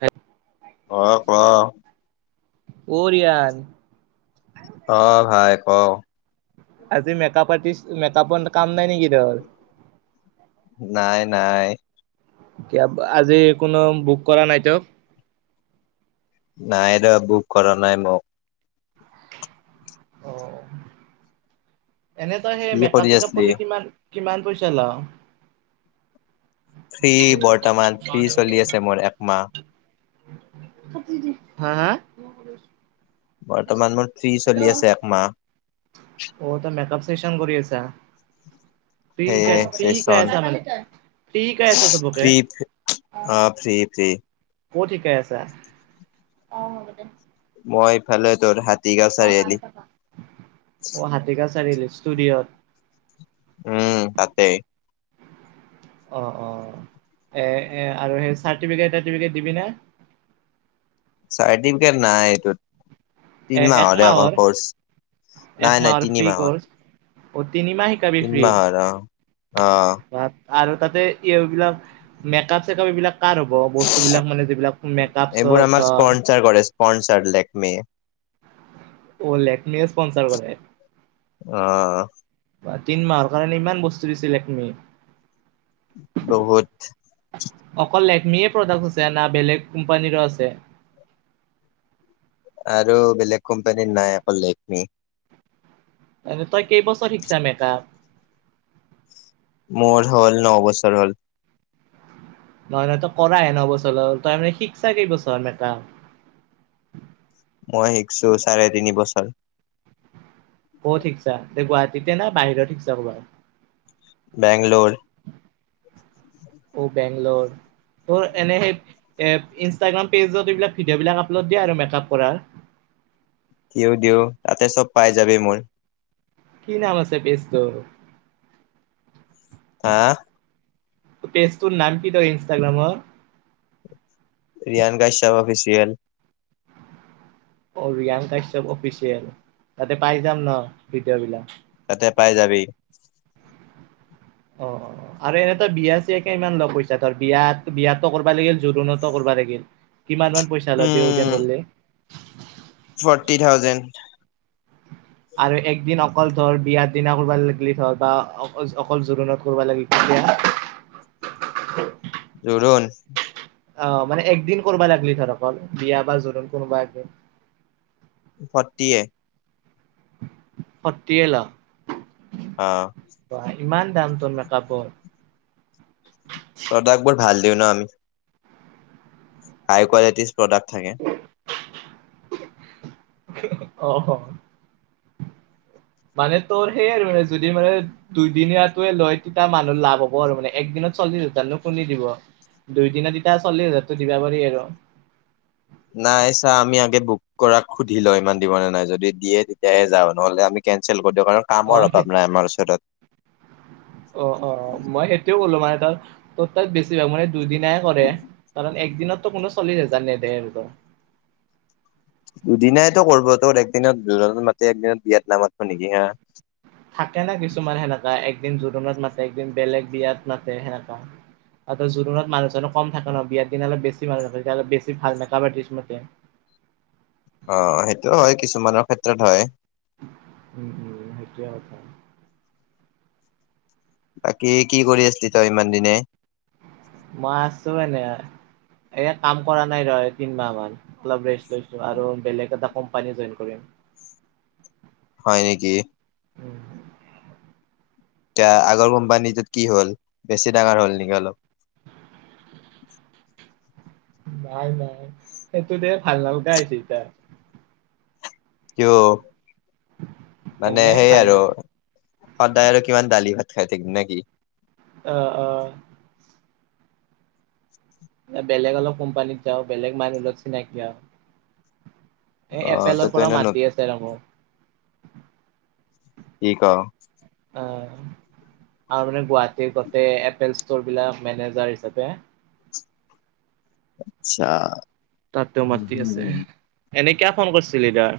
হে অ' ক কৰ ইয়াত অ' ভাই ক আজি মেকআপ আৰ্টিষ্ট মেকআপৰ কাম নাই নেকি তোৰ নাই নাই কিয় আজি কোনো বোক কৰা নাই তোক নাই ৰ বুক কৰা নাই মোক এনে তই কি সেই মেকপ কৰি চেকাপ আছিলি কিমান কিমান পইচা লও ফ্ৰী বৰ্তমান ফ্ৰী চলি আছে মোৰ একমাহ কাটি দে হা হা বৰ্তমান মোৰ ফ্ৰী চলি আছে একমাহ অ তই মেকপ ফেচন কৰি আছা ফ্ৰি কে সেয়ে ফ্ৰি চেচন শিকাইছা মানে ফ্ৰি শিকাই আছা চবকে ফ্ৰী অ ফ্ৰী ফ্ৰী ক'ত শিকাই আছা অহ হ'ব দে মই এইফালে দৰঙত অ পাই যাবা অ হাতীগাওঁ চাৰিআলিত ষ্টুডিঅত উম তাতে [unintelligible] অ অ এ এ আৰু সেই চাৰটিফিকেট টাৰ্টিফিকেট দিবি না চাৰ্টিফিকেট নাই এইটোত তিন এ মাহৰে ক একমাহৰ কৰ্চ নাই নাই একমাহৰ ফ্ৰী তিনি মাহৰ কৰ্চ। অ তিনি মাহ শিকাবি তিন ফ্ৰী মাহৰ অ অ ভা আৰু তাতে এই এইবিলাক মেকপ চেকাপ এইবিলাক কাৰ হ'ব বস্তুবিলাক মানে যিবিলাক মেকআপ চৰ ধৰ পনচ আৰ লেক মি অ লেক মি স্পনচাৰ কৰিবলে অ বা তিন মাহৰ কাৰণে ইমান বস্তু দিছিলা তুমি বহুত অকল লেক মি প্ৰডাক্ট আছে না বেলেগ কোম্পানীৰো আছে আৰু বেলেগ কোম্পানীৰ নাই অকল এইটোৱেই। এনে তই কেইবছৰ শিকিছা মেকাআপ? মোৰ হ'ল নবছৰ হ'ল। নহয় নহয় ত কৰাহে নবছৰ হ'ল তই মানে শিকছা কেইবছৰ মেকাপ। মই শিকছো চাৰে তিনি বছৰ। কত শিকছা গুৱাহাটীতে না বাহিৰত শিকছা ক'বাত? বেংলোৰ। অও বেংলৰ। তোৰ এনে সেই ইনষ্টাগ্ৰাম পেজত এইবিলাক ভিডিঅ'বিলাক আপলোড দিয়ে আৰু মেকআপ কৰাৰ। ইও দিও তাতে চব পাই যাবি মোৰ। কি নাম আছে পেজ তোৰ? হাঁ। পেজ টোৰ নাম কি তৰ ইন্ষ্টাগ্ৰামৰ। ৰিয়ান কশ্যপ অফিচিয়েল। অ ৰিয়ান কাশ্যপ অফিচিয়েল তাতে পাই যাম ন ভিডিঅ' বিলাক। তাতে পাই যাবি। অ অ অ'। আৰু এনে তয় বিয়া চিয়া কিমান ল পইছা ধৰ বিয়াত বিয়াততো কৰিবা লাগিল জোৰোণতো কৰিবা লাগিল। কিমান মান পইচা ল দেউউদ্যন উম কৰলে। Forty thousand. আৰু একদিন অকল ধৰ বিয়াৰ দিনা কৰিবা লাগিলি ধৰ বা অকল অকল জোৰোণত লাগিল তেতিয়া। জোৰোন। অঁ মানে একদিন কৰিবা লাগিলি ধৰ অকল বিয়া বা জোৰণ কোনোবা একদিন। ফৰটিয়ে। ফৰটিয়ে ল। অঁহ। বাহ ইমান দাম তোৰ মেকাপৰ। প্ৰডাক্ট বোৰ ভাল দিওঁ ন আমি। হাই কোৱালিটিচ প্ৰডাক্ট থাকে। [inaudible] অহ পাৰে তোৰ হেই আৰু যদি মানে- দুইদিনীয়াটোৱে লৈ তিতা মানুহ লাভ হ'ব আৰু মানে একদিনত চল্লিশ হাজাৰনো কোনে দিব। দুই দিনত তেতিয়া চল্লিছ হাজাৰটো দিব পাৰি আৰু। নাই চা আমি আগে বুক কৰাক সুধি লওঁ ইমান দিবনে নাই যদি দিয়ে তেতিয়াহে যাওঁ নহ'লে আমি- কেনচেল কৰি দিওঁ কাৰণ অ কামৰ সেই অভাৱ নাই আমাৰ ওচৰত। অ অ' ময় এতিয়াও অলমান এটা- ত বেছিভাগ মানে দুইদিনাই কৰে কাৰণ একদিনতো কোনো চল্লি হাজাৰ নেদে আৰু। ত' দুদিনাইতো কৰিব তোৰ একদিনত জুৰনত মাতি একদিনত বিয়াত নামাতব নেকি হাঁ। থাকে না কিছুমান সেনেকা একদিন জোৰোণত মাতে একদিন বেলেগ বিয়াত মাতে সেনেকা। আৰু তয় জোৰণত মানুহ ছানো কম থাকে ন বিয়াৰ দিনা অলপ বেছি মানুহ থাকে তেতিয়া অলপ বেছি ভাল মেকাপ আৱৰ্তিচ মাতে। অঁ, সেইটো হয় কিছুমানৰ ক্ষেত্ৰত হয়। উম উম' হেটোৱে কথা। বাকী কি কৰি আছিলি তই ইমান দিনে? মই আছো এনে এয়া কাম কৰা নাই ৰ তিন মাহ মান। অলপ ৰেষ্ট লৈছো আৰু বেলেগ এটা কোম্পানী জইন কৰিম। হয় নেকি তিয়া আগৰ কোম্পানীটোত কি হ'ল বেছি ডাঙৰ হ'ল নেকি অলপ নাই নাই সেইটো দে ভাল নালগা হৈছি এইতা কিয় মানে এনে সেই ভাল আৰু নালাগে সদায় আৰু কিমান দালি ভাত খাই থাকিম নে কি অ অ [unintelligible] বেলেগ অলপ কোম্পানীত যাওঁ বেলেগ মানুহ লগত চিনাকি আউ এ অ এপেলৰ তইতো পৰা এনে মাতি নতুন আছে ৰব কি ক আ আৰু মানে গুৱাহাটীৰ গটেই এপেল ষ্টো'ৰবিলাক মেনেজাৰ হিচাপে আতচ্ছা তাতও মাতি আছে এনে কিয় ফোন কৰছিলি দাৰ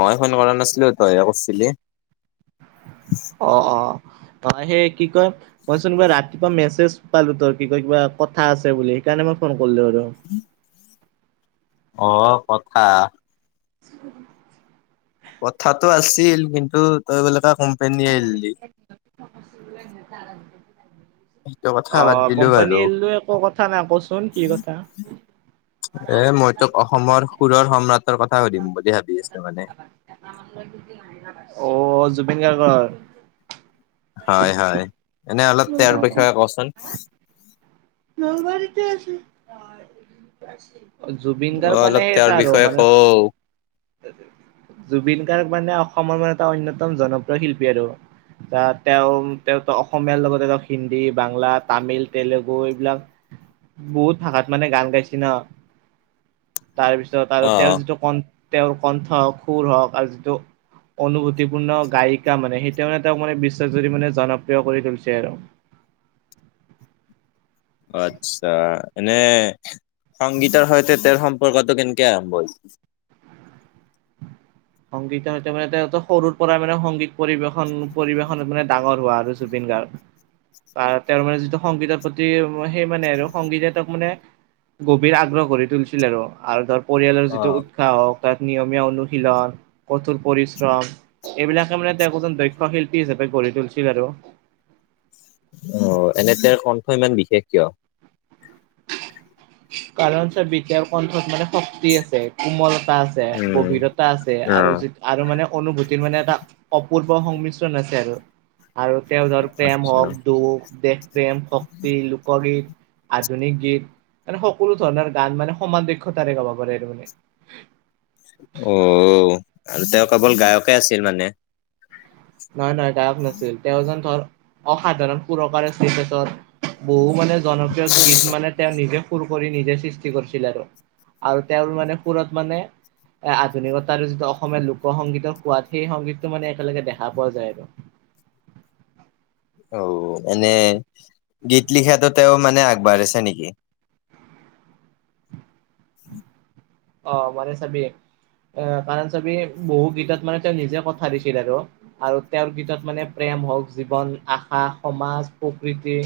মই ফোন কৰা নাছিলো তই হে কৰছিলি অ অ অ সেই কি কয় মইচোন ৰাতিপুৱা মেছেজ পালো তোৰ কি কয় কিবা কথা আছে বুলি সেইকাৰণে মই ফোন কৰলো আৰু উম [unintelligible] অ কথা উ [unintelligible] কথাটো আছিল কিন্তু তই বোলে কা কোম্পানী এৰলি এনেত আল সেইটো কথা [inaudible] অ বাদ দিলো বাৰু কোম্পানী এৰলো একো কথা নাই কচোন কি কথা এ মই তোক অসমৰ সুৰৰ সম্ৰাটৰ কথা সুধিম বুলি ভাবি আছো মানে অ জুবিন গাৰ্গৰ হয় হয় এনে অলপ তেওঁৰ বিষয়ে কচোন নলবাৰীতে আছে অ জুবিন অ গাৰ্গ মানে অলপ তেওঁৰ চাৰো বিষয়ে মানে কও জুবিন গাৰ্গ মানে অসমৰ মানে এটা অন্যতম জনপ্ৰিয় শিল্পী আৰু তা তেওঁ তেওঁটো অসমীয়াৰ লগতে তেওঁ হিন্দী বাংলা তামিল তেলেগু এইবিলাক বহুত ভাষাত মানে গান গাইছে ন তাৰপিছত আৰু অ। তেওঁৰ যিটো কন্ঠ তেওঁৰ কণ্ঠ সুৰ হওক আৰু যিটো অনুভূতিপূৰ্ণ গায়িকা মানে সেই তেওঁ তেওঁক মানে বিশ্বাসজুৰি মানে জনপ্ৰিয় কৰি তুলিছে আৰু অ আচ্ছা এনে সংগীতৰ সৈতে তেওঁৰ সম্পৰ্কটো কেনেকে আৰম্ভ হৈছ সংগীতৰ সৈতে মানে তেওঁটো সৰুৰ পৰাই মানে সংগীত পৰিবেশন পৰিৱেশন মানে ডাঙৰ জু গ্গ মানে যি সংগীত [inaudible] প্ৰতি সেই মানে আৰু সংগীতে তেওঁক মানে গভীৰ আগ্ৰহ কৰি তুলছিল আৰু ধৰ পৰিয়ালৰ অ যিটো উৎসাহ হওক তাত নিয়মীয়া অনুশীলন কঠোৰ পৰিশ্ৰম এইবিলাকে মানে তেওঁক এজন দক্ষ শিল্পী হিচাপে গঢ়ি তুলিছিল আৰু অ এনে তেঁওৰ কণ্ঠ ইমান বিশেষ কিয় কাৰণ চ বিদ্যাৰ কণ্ঠত মানে শক্তি আছে কোমলতা আছ ছে উম গভীৰতা আছে অ আৰু যি আৰু মানে অনুভূতিৰ মানে এটা অপূৰ্ব সংমিশ্ৰণ আছে আৰু আৰু তেওঁ ধৰ প্ৰেম আচ্ছা হওক দুখ দেশ প্ৰেম শক্তি লোকগীত আধুনিক গীত মানে সকলো ধৰণৰ গান মানে সমান দক্ষতাৰে গাব পাৰে আৰু মানে অ আৰু তেওঁ কেৱল গায়কে আছিল মানে। নহয় নহয় গায়ক নাছিল, তেওঁজন ধৰ অসাধাৰণ সুৰকাৰ আছিল তেখেতৰ। বিহু মানে জনপ্ৰিয় গীত মানে তেওঁ নিজে। ফুৰ কৰি নিজে সৃষ্টি কৰিছিল আৰু আৰু তেওঁৰ মানে ফুৰত মানে এ আধুনিকতা যিটো অসমীয়া লোক সংগীতৰ সোৱাদ সেই সংগীতটো মানে একেলগে দেখা পোৱা যায় আৰু অ এনে গীত লিখাতটো তেওঁ মানে আগবাঢ়িছে নেকি? অ মানে চাবি অ কাৰণ চাবি বহু গীতত মানে তেওঁ নিজে কথা দিছিল আৰু আৰু তেওঁৰ গীতত মানে প্ৰেম হওক জীৱন আশা সমাজ প্ৰকৃতি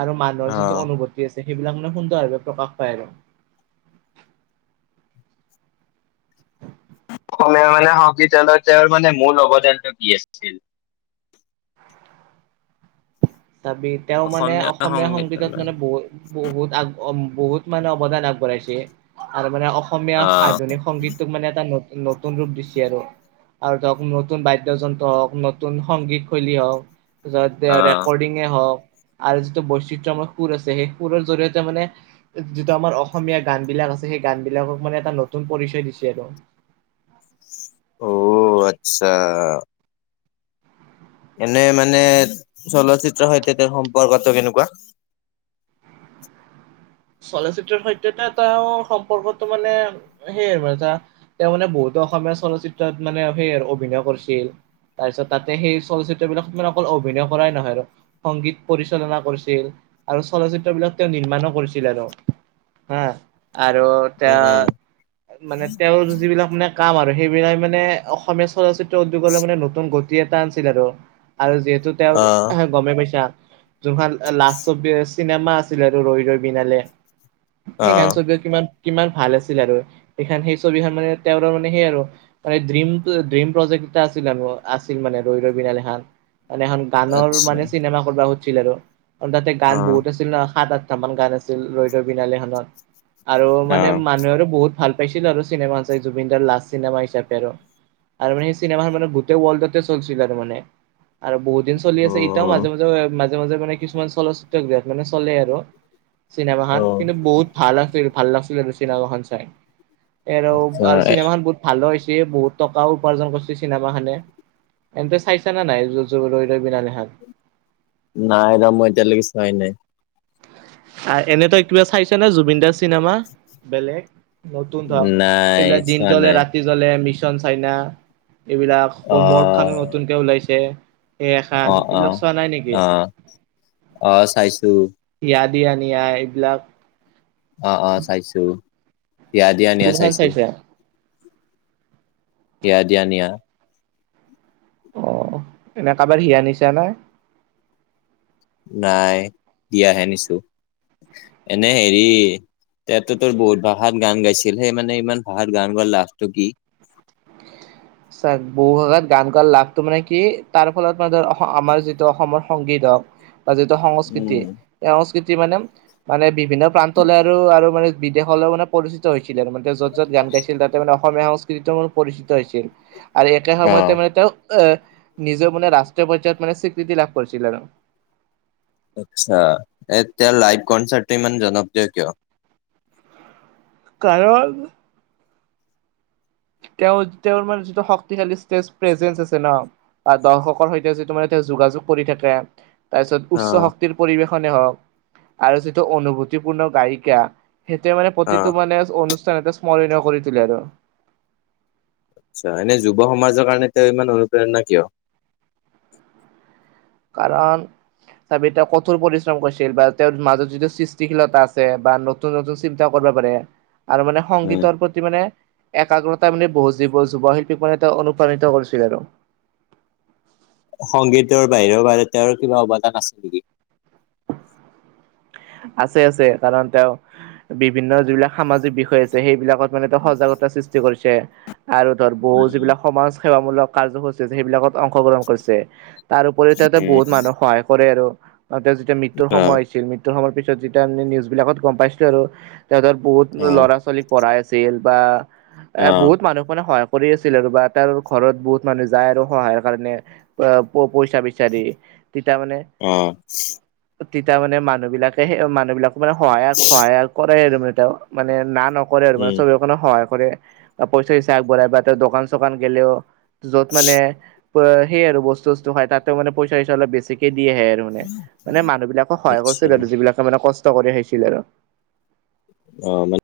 আৰু অ মানুহৰ যিটো অনুভূতি আছে সেইবিলাক মানে সুন্দৰভাৱে প্ৰকাশ পায় আৰু অসম মানে হকী তেওঁত তেওঁৰ মানে মূল অৱদানটো কি আছিল তাৰাপি তেওঁ মানে অসমীয়া সংগীতত মানে বহুত বহুত আগ বহুত মানে অৱদান আগবঢ়াইছে আৰু মানে অ অসমীয়া আহ আধুনিক সংগীতটোক মানে এটা নতুন ৰূপ দিছে আৰু আৰু ধৰক নতুন বাদ্যযন্ত্ৰ হওক নতুন সংগীত শৈলী হওক আহ। তাৰপিছত হওক আৰু যিটো বৈচিত্ৰময় সুৰ আছে সেই সুৰৰ জৰিয়তে মানে যিটো আমাৰ অসমীয়া গান বিলাক আছে সেই গান বিলাকক মানে এটা নতুন পৰিচয় দিছে আৰু অ আচ্ছা এনেই মানে চলচ্চিত্ৰৰ সৈতে তেওঁৰ সম্পৰ্কটো কেনেকুৱা চলচিত্ৰ সৈতে এটা সম্পৰ্কটো মানে সেইয়াই আৰু ম এটা তেওঁ মানে বহুতো অসমীয়া চলচিত্ৰত মানে সেই অভিনয় কৰিছিল তাৰপিছত তাতে সেই চলচ্চিত্ৰ বিলাক মান অকল অভিনয় কৰাই নহয় আৰু সংগীত পৰিচালনা কৰিছিল আৰু চলচিত্ৰ বিলাক তেওঁ নিৰ্মাণো কৰিছিল। আৰু উম, উম, এয়া মানে তেওঁৰ যিবিলাক মানে কাম আৰু সেইবিলাক মানে অসমীয়া চলচিত্ৰ উদ্যোগলৈ মানে নতুন গ গতি এটা আনিছিল আৰু আৰু যিহেতু তেওঁৰ অ', গমেই পাইছা যোনখন লাষ্ট চব চিনেমা আছিল আৰু ৰৈ ৰৈ বিনালে সেইখন অ'। ছবিও কিমান কিমান ভাল আছিল আৰু সেইখন সেই ছবিখন মানে তেওঁৰ মানে সেই আৰু মানে ড্ৰিম ড্ৰিম প্ৰজেক্ট এটা আছিল আছিল মানে ৰৈ ৰৈ বিনালে খান মানে এখন গানৰ আচ্ছা। মানে চিনেমা কৰিবা খুজছিল আৰু তাতে গান অ', বহুত আছিল ন সাত আঠটা মান গান আছিল ৰৈ ৰৈ বিনালে খানত আৰু মানে অ', মানুহৰো বহুত ভাল স্পেচিয়েল আৰু চিনেমা আছে জুবিন দাৰ লাষ্ট চিনেমা হিচাপে আৰু আৰু মানে সেই চিনেমাখন মানে গোটেই ৱৰ্ল্ডতে চলছিল আৰু মানে আৰু বহুত দিন চলি আছে এতিয়াও উম, মাজে মাজে মাজে মাজে মানে কিছুমান চলচিত্ৰ গৃহত মানে চলে আৰু চিনেমাখান অ', কিন্তু বহুত ভাল আছিল ভাল লাগছিল চিনেমাখন চাই এৰৱ আৰু চিনেমা খন বহুত ভালো হৈছে বহুত টকাও উপাৰ্জন কৰছি চিনেমা খানে এন্তে চাইছা না নাই ৰৈ ৰৈ বিনালে খান নাই ৰ মই এতিয়া লৈকে চোৱাই নাই। আৰ এনে তই কিবা চাইছ নে জুবিন দাৰ চিনেমা বেলেগ নতুন ধক নাই এইবিলাক দিন চোৱা জলে নাই ৰাতি ৰাতি জলে মিছন চাইনা এইবিলাক অ', হোমৱৰ্কখনো নতুনকে ওলাইছে। এই এখান অ', এইবিলাক অ'। চোৱা নাই নেকি? অ', অ চাইছো। হিয়া দিয়া নিয়া এইবিলাক অ অ চাইছো হিয়া দিয়া নিয়া কোনখন চাইছো। চাইছা? হিয়া দিয়া নিয়া অঁ' এনেই কাবাৰ হিয়া নিচা না? নাই দিয়াহে নিছো, এনেই হেৰি তেওঁটো তোৰ বহুত ভাষাত গান গাইছিল। সেই মানে ইমান ভাষাত গান গোৱাৰ লাভটো কি। চা বহু ভাষাত গান গোৱাৰ লাভটো মানে কি তাৰ ফলত মানে ধৰ অস-আমাৰ যিটো অসমৰ সংগীত হওক- বা যিটো সংস্কৃতি উম। সেই সংস্কৃতি মানে মানে বিভিন্ন প্ৰান্তলৈ আৰু আৰু মানে- বিদেশলৈ মানে পৰিচিত হৈছিলে আৰু মানে তেওঁ য'ত য'ত গান গাইছিল তাতে মানে অসমীয়া সংস্কৃতিও মানে পৰিচিত হৈছিল। আৰু একে সময়তে মানে তেওঁ অহ' নিজৰ মানে ৰাষ্ট্ৰীয় পৰ্যায়ত মানে স্বীকৃতি লাভ কৰিছিল আৰু। আচ্ছা' এ তেওঁৰ লাইভ কনচাৰ্টটো ইমান জনপ্ৰিয় কিয়? কাৰণ তেওঁ-তেওঁৰ মানে যিটো শক্তিশালী ষ্টেজ প্ৰেজেঞ্চ আছে ন'- বা দৰ্শকৰ সৈতে যিটো মানে তেওঁ যোগাযোগ কৰি থাকে- তাৰপিছত উচ্চ অ', শক্তিৰ পৰিৱেশনে হওক আৰু যিটো অনুভূতিপূৰ্ণ গায়িকা- সেইটোৱে মানে প্ৰতিটো অ', মানে অনুষ্ঠানতে স্মৰণীয় কৰি তোলে আৰু। আচ্ছা' এনেই যুৱ সমাজৰ কাৰণে তেওঁ ইমান অনুপ্ৰেৰণা কিয়? কাৰণ তাপি তেওঁ কঠোৰ পৰিশ্ৰম কৰিছিল বা তেওঁৰ মাজত যিটো সৃষ্টিশীলতা আছে বা ন নতুন নতুন চিন্তা কৰিব পাৰে আৰু মানে উম। সংগীতৰ প্ৰতি মানে একাগ্ৰতা মানে বহুত জীৱ যুৱ শিল্পীক মানে তেওঁ অনুপ্ৰাণিত কৰিছিল আৰু। সংগীতৰ বাহিৰেও বাদে তেওঁৰ কিবা অৱদান আছিল নেকি? আছে আছে কাৰণ তেওঁ বিভিন্ন যিবিলাক সামাজিক বিষয় আছে সেইবিলাকত মানে তেওঁ সজাগতা সৃষ্টি কৰিছে। আৰু ধৰ বহু যিবিলাক উম, সমাজ সেৱা মূলক কাৰ্যসূচী আছে সেইবিলাকত অংশগ্ৰহণ কৰিছে। তাৰ উপৰি তেওঁটো বহুত মানুহ সহায় কৰে আৰু তেওঁ যেতিয়া মৃত্যুৰ সময় অ', হৈছিল, মৃত্যুৰ সময়ৰ পিছত যেতিয়া আমি নিউজ বিলাকত গম পাইছিলো আৰু- তেওঁ ধৰ বহুত অ', ল'ৰা-ছোৱালীক পঢ়াই আছিল বা এ অ', বহুত মানুহক মানে সহায় কৰি আছিল আৰু বা তাৰ ঘৰত বহুত মানুহ যায় আৰু সহায়ৰ কাৰণে- অঁ। প-পইচা বিচাৰি তেতিয়া মানে অঁ। তেতিয়া মানে মানুহবিলাকে সেই মানুহবিলাকো মানে সহায় সহায় কৰে আৰু মানে তেওঁ। মানে না নকৰে আৰু মানে উম। চব মানে সহায় কৰে বা পইচা আগবঢ়াই বা তেওঁ দোকান-চোকান গেলেও য'ত মানে সেই আৰু বস্তু-চস্তু হেৰাই, তাতে মানে পইচা- চইচা অলপ বিচাৰকে দি আহে। মানে, মানে মানুহ বিলাকক সহায় আচ্ছা, কৰিছিল আৰু যিবিলাকে মানে কষ্ট কৰি খাইছিল আৰু। অহ' মানে